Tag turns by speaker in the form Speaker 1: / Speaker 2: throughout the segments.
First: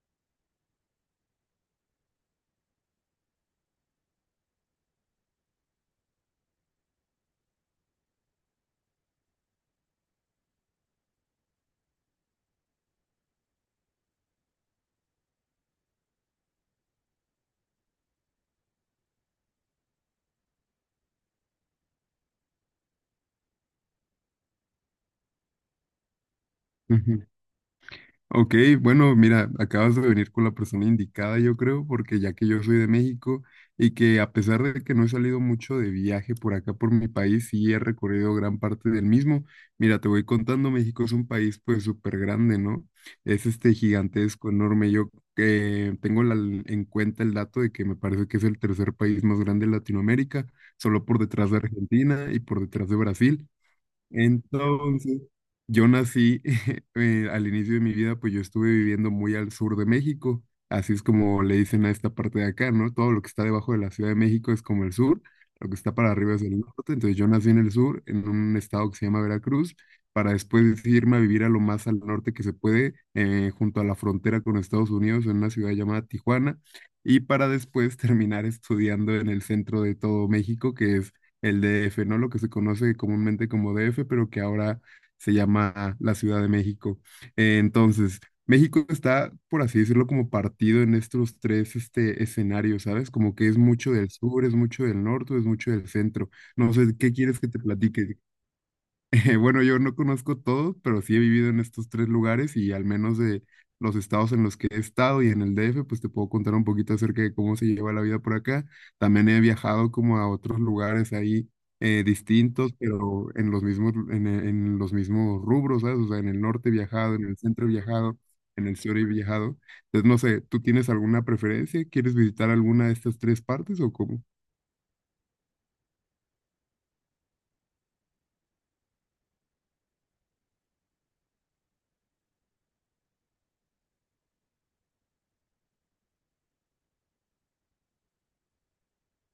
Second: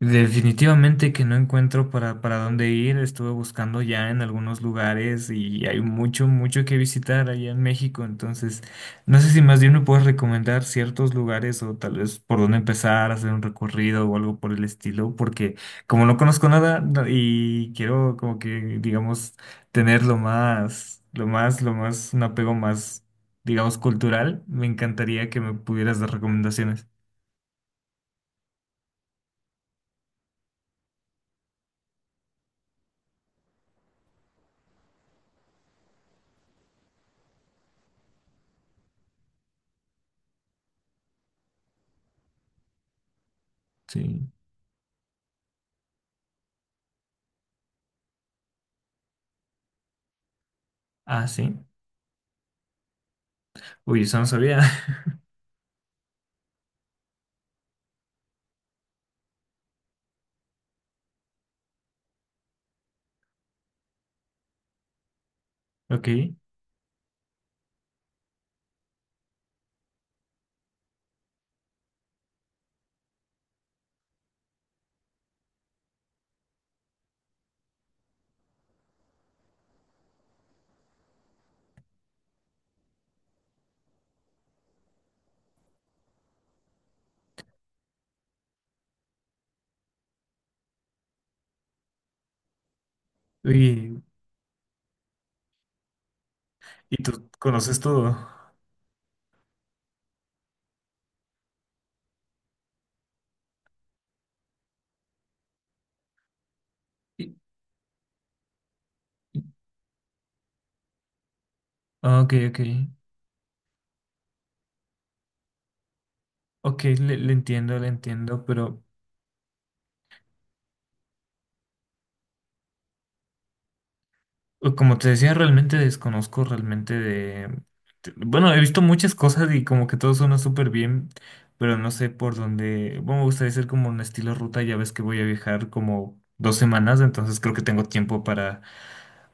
Speaker 1: Definitivamente que no encuentro para dónde ir. Estuve buscando ya en algunos lugares y hay mucho que visitar allá en México. Entonces, no sé si más bien me puedes recomendar ciertos lugares o tal vez por dónde empezar, hacer un recorrido o algo por el estilo, porque como no conozco nada y quiero como que, digamos, tener lo más, un apego más, digamos, cultural, me encantaría que me pudieras dar recomendaciones.
Speaker 2: Ujú. Ok, bueno, mira, acabas de venir con la persona indicada, yo creo, porque ya que yo soy de México y que a pesar de que no he salido mucho de viaje por acá, por mi país, sí he recorrido gran parte del mismo. Mira, te voy contando, México es un país pues súper grande, ¿no? Es este
Speaker 1: Sí.
Speaker 2: gigantesco, enorme. Yo tengo en cuenta el dato de que me parece que es el tercer país más grande de Latinoamérica, solo por
Speaker 1: Ah,
Speaker 2: detrás
Speaker 1: sí.
Speaker 2: de Argentina y por detrás de Brasil.
Speaker 1: Uy, eso no sabía.
Speaker 2: Entonces, yo nací al inicio de mi vida, pues yo estuve viviendo muy al sur de México, así es como le dicen a esta parte de acá, ¿no? Todo lo que está debajo de la Ciudad de México es como el sur, lo que está
Speaker 1: Ok.
Speaker 2: para arriba es el norte, entonces yo nací en el sur, en un estado que se llama Veracruz, para después irme a vivir a lo más al norte que se puede, junto a la frontera con Estados Unidos, en una ciudad llamada Tijuana, y para después terminar estudiando en el centro de todo México, que es el DF, ¿no? Lo que se conoce comúnmente como DF, pero que ahora se llama la Ciudad de México. Entonces, México está, por así decirlo, como partido en estos tres este, escenarios, ¿sabes? Como que es mucho
Speaker 1: Y,
Speaker 2: del sur, es mucho del norte, es mucho del centro. No sé,
Speaker 1: y
Speaker 2: ¿qué
Speaker 1: tú
Speaker 2: quieres que te
Speaker 1: conoces todo.
Speaker 2: platique? Bueno, yo no conozco todos, pero sí he vivido en estos tres lugares y al menos de los estados en los que he estado y en el DF, pues te puedo contar un poquito acerca de
Speaker 1: Y-
Speaker 2: cómo se lleva la vida por acá. También he
Speaker 1: y-
Speaker 2: viajado como a otros lugares ahí
Speaker 1: ok.
Speaker 2: distintos, pero en los mismos, en los mismos rubros, ¿sabes? O sea, en el norte he
Speaker 1: Ok,
Speaker 2: viajado,
Speaker 1: le,
Speaker 2: en
Speaker 1: le
Speaker 2: el centro he
Speaker 1: entiendo, le
Speaker 2: viajado,
Speaker 1: entiendo,
Speaker 2: en el
Speaker 1: pero
Speaker 2: sur he viajado. Entonces, no sé, ¿tú tienes alguna preferencia? ¿Quieres visitar alguna de estas tres partes o cómo?
Speaker 1: como te decía, realmente desconozco realmente de... Bueno, he visto muchas cosas y como que todo suena súper bien, pero no sé por dónde... Bueno, me gustaría hacer como un estilo ruta, ya ves que voy a viajar como 2 semanas, entonces creo que tengo tiempo para,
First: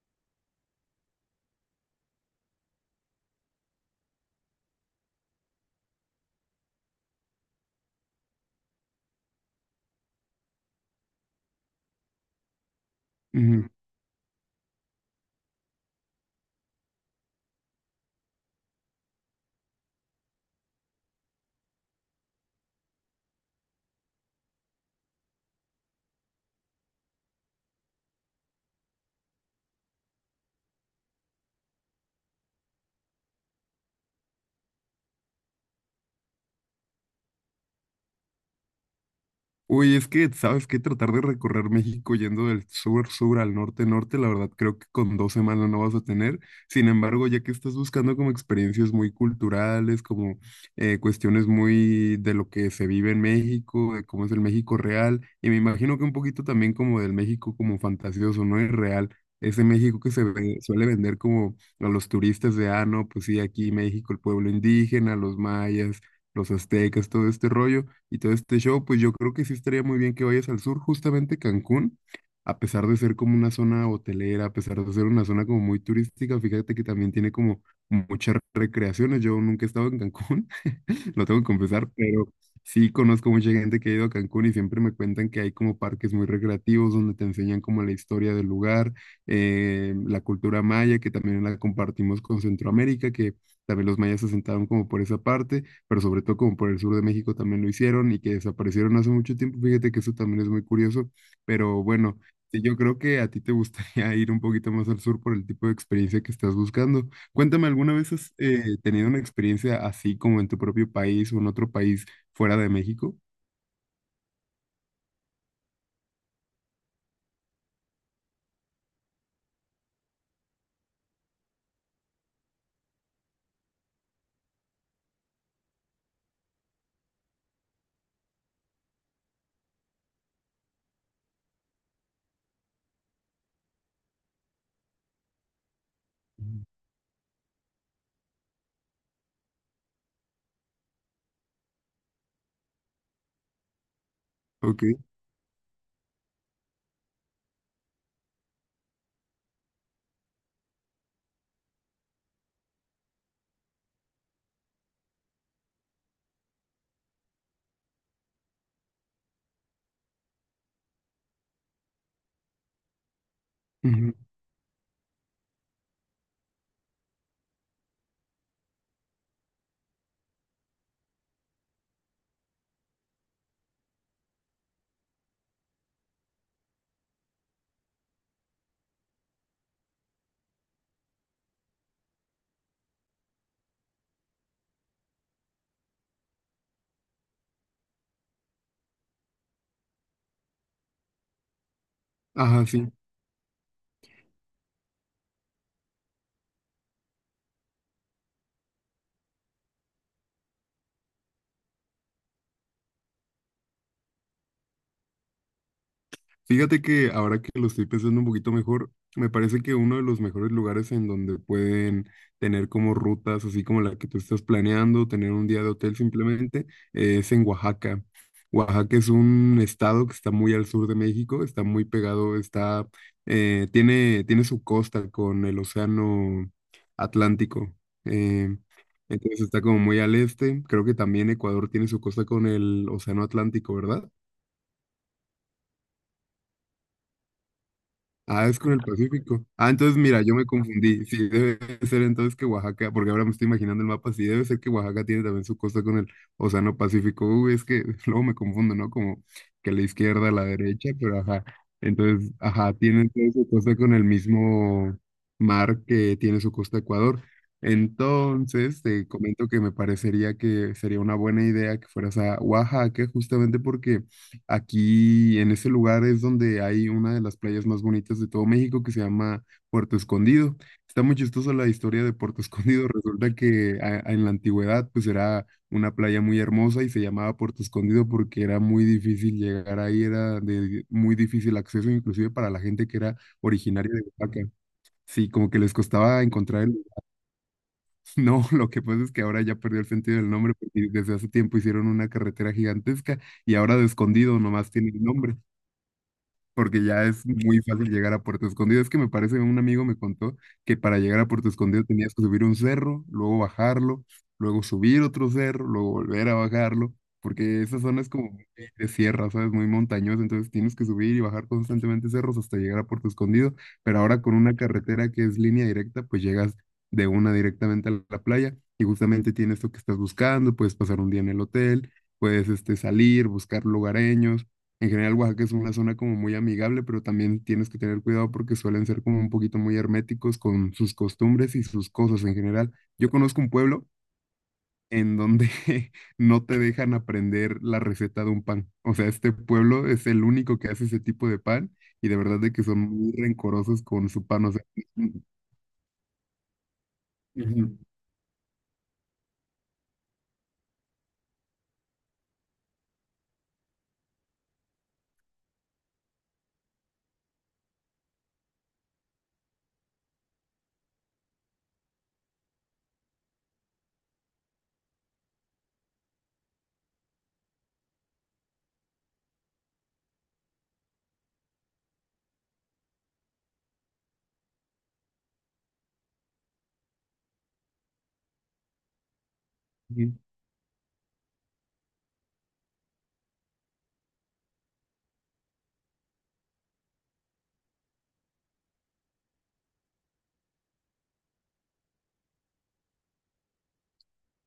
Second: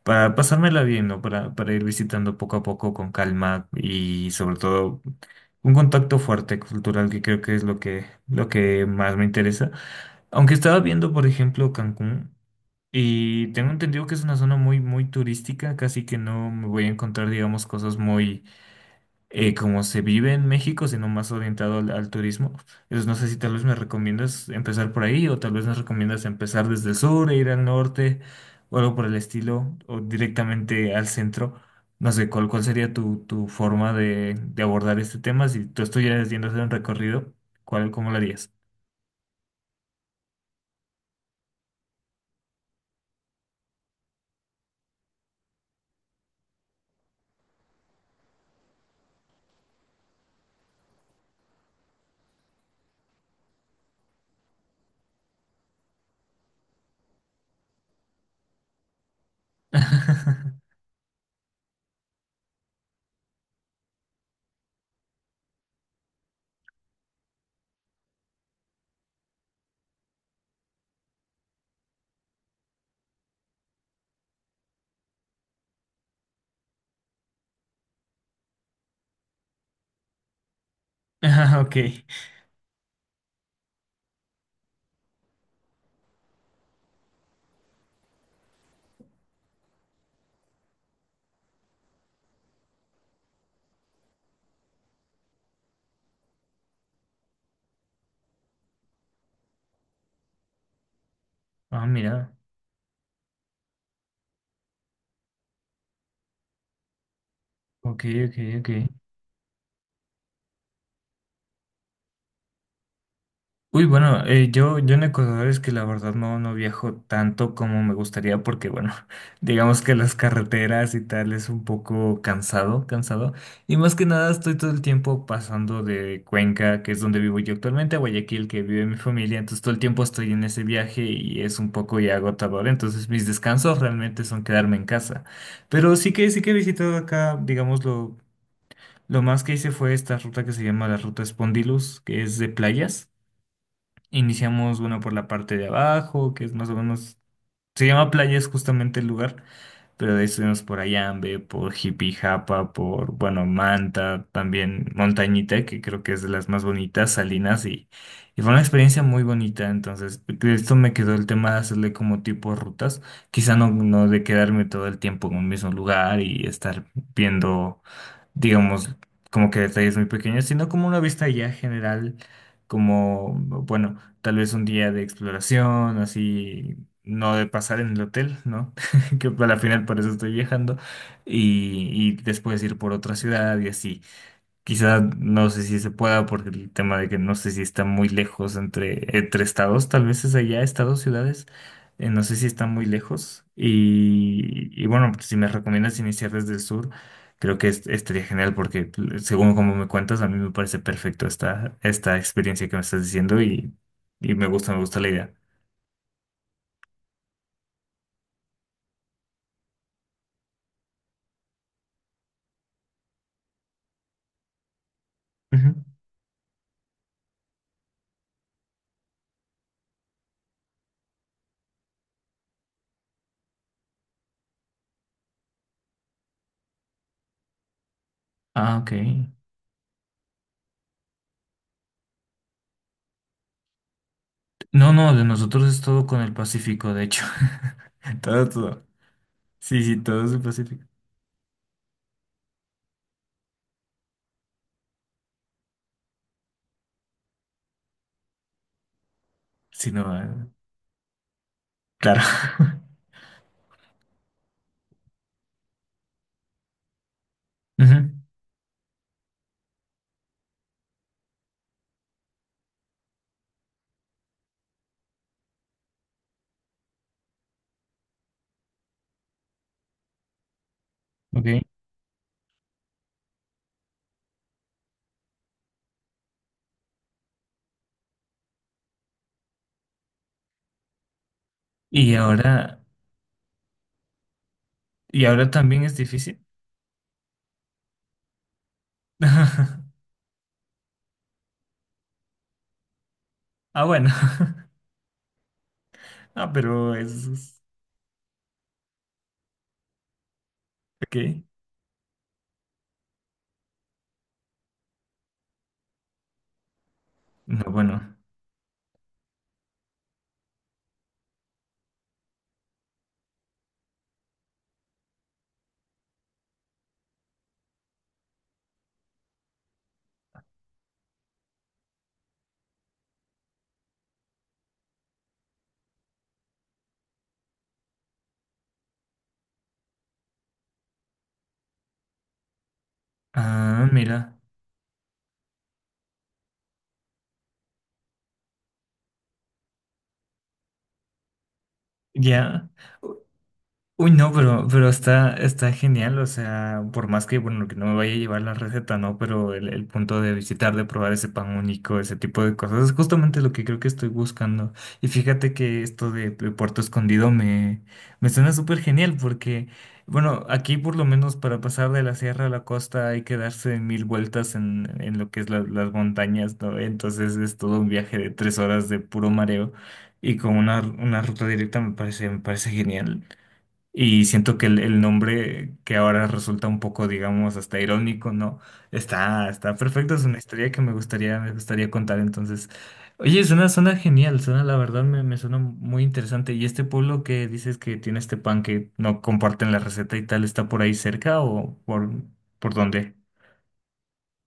Speaker 1: para pasármela bien, ¿no? Para ir visitando poco a poco con calma y sobre todo un contacto fuerte cultural que creo que es lo que más me interesa. Aunque estaba viendo, por ejemplo, Cancún y tengo entendido que es una zona muy turística, casi que no me voy a encontrar, digamos, cosas muy como se vive en México, sino más orientado al turismo. Entonces, no sé si tal vez me recomiendas empezar por ahí o tal vez me recomiendas empezar desde el sur e ir al norte o algo por el estilo o directamente al centro. No sé, ¿cuál sería tu forma de abordar este tema? Si tú estuvieras yendo a hacer un recorrido, ¿cuál, cómo lo harías?
Speaker 2: Uy, es que, ¿sabes qué? Tratar de recorrer México yendo del sur, sur al norte, norte, la verdad creo que con dos semanas no vas a tener. Sin embargo, ya que estás buscando como experiencias muy culturales, como cuestiones muy de lo que se vive en México, de cómo es el México real, y me imagino que un poquito también como del México como fantasioso, no es real. Ese México que suele vender como a los turistas de, ah, no, pues sí, aquí México, el pueblo indígena, los mayas, los aztecas, todo este rollo y todo este show, pues yo creo que sí estaría muy bien que vayas al sur, justamente Cancún, a pesar de ser como una zona hotelera, a pesar de ser una zona como muy turística, fíjate que también tiene como muchas recreaciones. Yo nunca he estado en Cancún, lo tengo que
Speaker 1: Ah, ok.
Speaker 2: confesar, pero sí conozco mucha gente que ha ido a Cancún y siempre me cuentan que hay como parques muy recreativos donde te enseñan como la historia del lugar, la cultura maya, que también la compartimos con Centroamérica, que también los mayas se sentaron como por esa parte, pero sobre todo como por el sur de México también lo hicieron y que desaparecieron hace mucho tiempo. Fíjate que eso también es muy curioso, pero
Speaker 1: Ah,
Speaker 2: bueno,
Speaker 1: mira.
Speaker 2: sí, yo creo que a ti te gustaría ir un poquito más al sur por el tipo de experiencia que estás buscando. Cuéntame, ¿alguna
Speaker 1: Ok,
Speaker 2: vez has
Speaker 1: ok, ok.
Speaker 2: tenido una experiencia así como en tu propio país o en otro país fuera de México?
Speaker 1: Uy, bueno, eh, yo en Ecuador es que la verdad no viajo tanto como me gustaría porque, bueno, digamos que las carreteras y tal es un poco cansado. Y más que nada estoy todo el tiempo pasando de Cuenca, que es donde vivo yo actualmente, a Guayaquil, que vive mi familia. Entonces todo el tiempo estoy en ese viaje y es un poco ya agotador. Entonces mis descansos realmente son quedarme en casa. Pero sí que he
Speaker 2: Mm.
Speaker 1: visitado acá, digamos, lo más que hice fue esta ruta que se llama la Ruta Spondylus, que es de playas. Iniciamos,
Speaker 2: Ok.
Speaker 1: bueno, por la parte de abajo, que es más o menos, se llama Playa, es justamente el lugar, pero de ahí estuvimos por Ayambe, por Jipijapa, por, bueno, Manta, también Montañita, que creo que es de las más bonitas, Salinas, y fue una experiencia muy bonita, entonces, de esto me quedó el tema de hacerle como tipo rutas, quizá no
Speaker 2: Ujú.
Speaker 1: de quedarme todo el tiempo en un mismo lugar y estar viendo digamos, como que detalles muy pequeños, sino como una vista ya general, como, bueno, tal vez un día de exploración, así, no de pasar en el hotel, ¿no? Que al final por eso estoy viajando, y, y después ir por otra ciudad y así. Quizá no sé si se pueda porque el tema de que no sé si está muy lejos entre estados, tal vez es allá, estados, ciudades, no sé si está
Speaker 2: Ajá,
Speaker 1: muy
Speaker 2: sí.
Speaker 1: lejos. Y bueno, pues, si me recomiendas iniciar desde el sur, creo que estaría genial porque según como me cuentas, a mí me parece perfecto esta, esta experiencia que me estás diciendo y me gusta la idea.
Speaker 2: Fíjate que ahora que lo estoy pensando un poquito mejor, me parece que uno de los mejores lugares en donde pueden tener como rutas, así como la que tú estás planeando, tener un día
Speaker 1: Ujú.
Speaker 2: de hotel simplemente, es en Oaxaca. Oaxaca es un estado que está muy al sur de México, está muy pegado, está, tiene, tiene su costa con el océano Atlántico. eh,
Speaker 1: Ah, ok.
Speaker 2: entonces está como muy al este. Creo que también Ecuador tiene su costa con el océano Atlántico, ¿verdad?
Speaker 1: No, no, de nosotros es todo con el Pacífico, de hecho.
Speaker 2: Ah,
Speaker 1: Todo,
Speaker 2: es con el
Speaker 1: todo.
Speaker 2: Pacífico. Ah,
Speaker 1: Sí, sí,
Speaker 2: entonces mira,
Speaker 1: todo es
Speaker 2: yo
Speaker 1: el
Speaker 2: me
Speaker 1: Pacífico.
Speaker 2: confundí. Sí, debe ser entonces que Oaxaca, porque ahora me estoy imaginando el mapa, sí, debe ser que Oaxaca tiene también su costa con el Océano Pacífico. Uy, es que luego me confundo, ¿no? Como que la
Speaker 1: Sí, no.
Speaker 2: izquierda, la derecha, pero ajá.
Speaker 1: Claro.
Speaker 2: Entonces, ajá, tiene entonces su costa con el mismo mar que tiene su costa Ecuador.
Speaker 1: Ujú.
Speaker 2: Entonces, te comento que me parecería que sería una buena idea que fueras a Oaxaca, justamente porque aquí en ese lugar es donde hay una de las playas más bonitas de todo México que se llama Puerto Escondido. Está muy
Speaker 1: Ok.
Speaker 2: chistosa la historia de Puerto Escondido. Resulta que en la antigüedad pues era una playa muy hermosa y se llamaba Puerto Escondido porque era muy difícil llegar ahí, era de muy difícil acceso
Speaker 1: Y
Speaker 2: inclusive para la
Speaker 1: ahora,
Speaker 2: gente que era originaria de Oaxaca.
Speaker 1: y
Speaker 2: Sí, como
Speaker 1: ahora
Speaker 2: que les
Speaker 1: también es
Speaker 2: costaba
Speaker 1: difícil.
Speaker 2: encontrar el... No, lo que pasa es que ahora ya perdió el sentido del nombre porque desde hace tiempo hicieron una carretera gigantesca y ahora
Speaker 1: Ah,
Speaker 2: de
Speaker 1: bueno.
Speaker 2: Escondido nomás tiene el nombre
Speaker 1: Ah,
Speaker 2: porque
Speaker 1: pero
Speaker 2: ya es
Speaker 1: es.
Speaker 2: muy fácil llegar a Puerto Escondido. Es que me parece, un amigo me contó que para llegar a
Speaker 1: Ok.
Speaker 2: Puerto Escondido tenías que subir un cerro, luego bajarlo, luego subir otro cerro, luego volver a bajarlo, porque
Speaker 1: No,
Speaker 2: esa zona es
Speaker 1: bueno.
Speaker 2: como muy de sierra, ¿sabes? Muy montañosa, entonces tienes que subir y bajar constantemente cerros hasta llegar a Puerto Escondido, pero ahora con una carretera que es línea directa, pues llegas de una directamente a la playa y justamente tienes lo que estás buscando, puedes pasar un día en el hotel, puedes este, salir, buscar lugareños en general. Oaxaca es una zona como muy amigable, pero también tienes que tener cuidado porque suelen ser como un poquito muy herméticos con sus costumbres y sus cosas en general. Yo conozco un pueblo
Speaker 1: Ah, mira.
Speaker 2: en donde no te dejan aprender la receta de un pan. O sea, este pueblo es el único que hace ese tipo de pan y de verdad de que
Speaker 1: Ya.
Speaker 2: son muy rencorosos con
Speaker 1: Uy,
Speaker 2: su
Speaker 1: no,
Speaker 2: pan. O sea,
Speaker 1: pero está, está genial, o sea, por más que, bueno, que
Speaker 2: ujú,
Speaker 1: no me vaya a llevar la receta, ¿no? Pero el punto de visitar, de probar ese pan único, ese tipo de cosas, es justamente lo que creo que estoy buscando. Y fíjate que esto de Puerto Escondido me, me suena súper genial porque, bueno, aquí por lo menos para pasar de la sierra a la costa hay que darse mil vueltas en lo que es las montañas, ¿no? Entonces es todo un viaje de 3 horas de puro mareo. Y con una ruta directa me parece genial. Y siento que el nombre que ahora resulta un poco, digamos, hasta irónico, ¿no? Está, está perfecto,
Speaker 2: ujú.
Speaker 1: es una historia que me gustaría contar. Entonces, oye, suena, suena genial, suena, la verdad, me suena muy interesante. ¿Y este pueblo que dices que tiene este pan que no comparten la receta y tal, está por ahí cerca o por dónde?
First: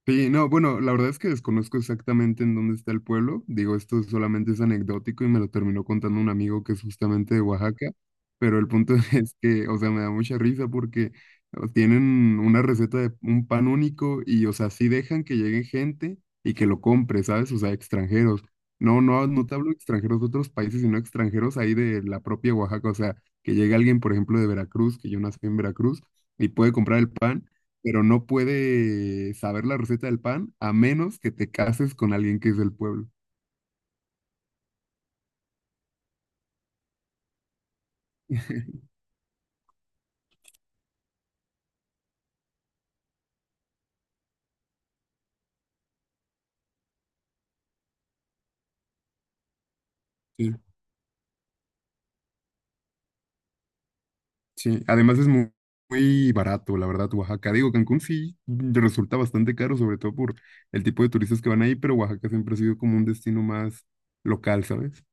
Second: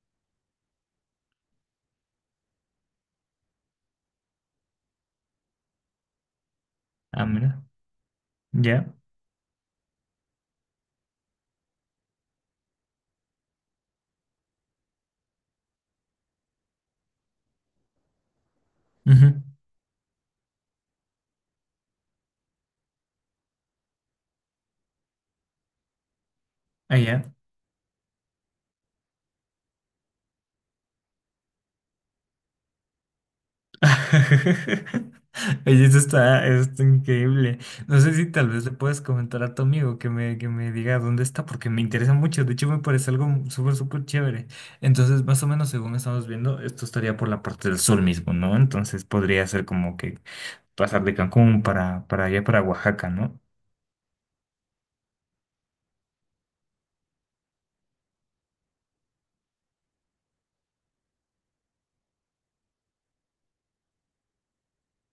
Speaker 2: Sí, no, bueno, la verdad es que desconozco exactamente en dónde está el pueblo. Digo, esto solamente es anecdótico y me lo terminó contando un amigo que es
Speaker 1: Ah,
Speaker 2: justamente de
Speaker 1: mira,
Speaker 2: Oaxaca. Pero el
Speaker 1: ya,
Speaker 2: punto es que, o sea, me da mucha risa porque tienen una receta de un pan único y, o sea, sí dejan que llegue gente y que lo compre, ¿sabes? O sea, extranjeros. No, no,
Speaker 1: ujú.
Speaker 2: no te hablo de extranjeros de otros países, sino extranjeros ahí de la propia Oaxaca. O sea, que llegue alguien, por ejemplo, de Veracruz, que yo nací en Veracruz, y puede comprar el
Speaker 1: Allá.
Speaker 2: pan pero no puede saber la receta del pan a menos que te cases con alguien que es del pueblo.
Speaker 1: Oye, eso está, está increíble. No sé si tal vez le puedes comentar a tu amigo que me diga dónde está, porque me interesa mucho. De hecho, me parece algo súper, súper chévere. Entonces, más o menos, según estamos viendo, esto estaría por la parte del sur mismo, ¿no? Entonces, podría ser como que
Speaker 2: Sí,
Speaker 1: pasar de Cancún para allá, para Oaxaca, ¿no?
Speaker 2: sí. Además es muy barato, la verdad, Oaxaca. Digo, Cancún sí resulta bastante caro, sobre todo por el tipo de turistas que van ahí, pero Oaxaca siempre ha sido como un destino más local, ¿sabes?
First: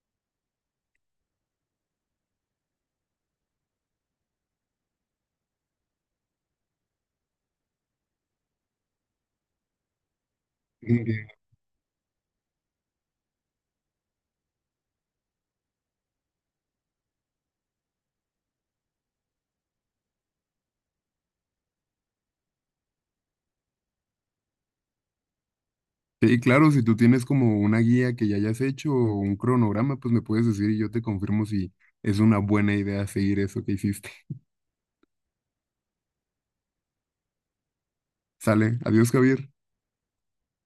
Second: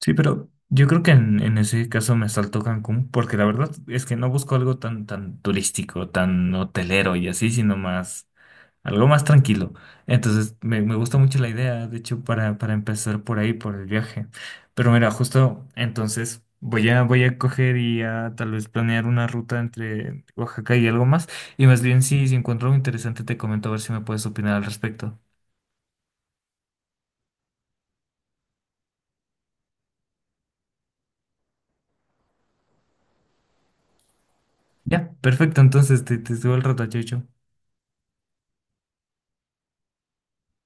Speaker 1: Sí, pero yo creo que en ese caso me saltó Cancún, porque la verdad es que no busco algo tan, tan turístico, tan hotelero y así, sino más. Algo más tranquilo. Entonces, me gusta
Speaker 2: Entiendo.
Speaker 1: mucho la idea, de hecho, para empezar por ahí, por el viaje. Pero mira, justo entonces voy a, voy a coger y a tal vez planear una ruta entre Oaxaca y algo más. Y más bien, si, si encuentro algo interesante, te comento a ver si me puedes opinar al respecto.
Speaker 2: Sí, claro, si tú tienes como una guía que ya hayas hecho o un cronograma, pues me puedes decir y yo te confirmo si es una buena idea seguir eso que hiciste.
Speaker 1: Ya, perfecto. Entonces, te subo el rato, chau, chau.
Speaker 2: Sale, adiós, Javier.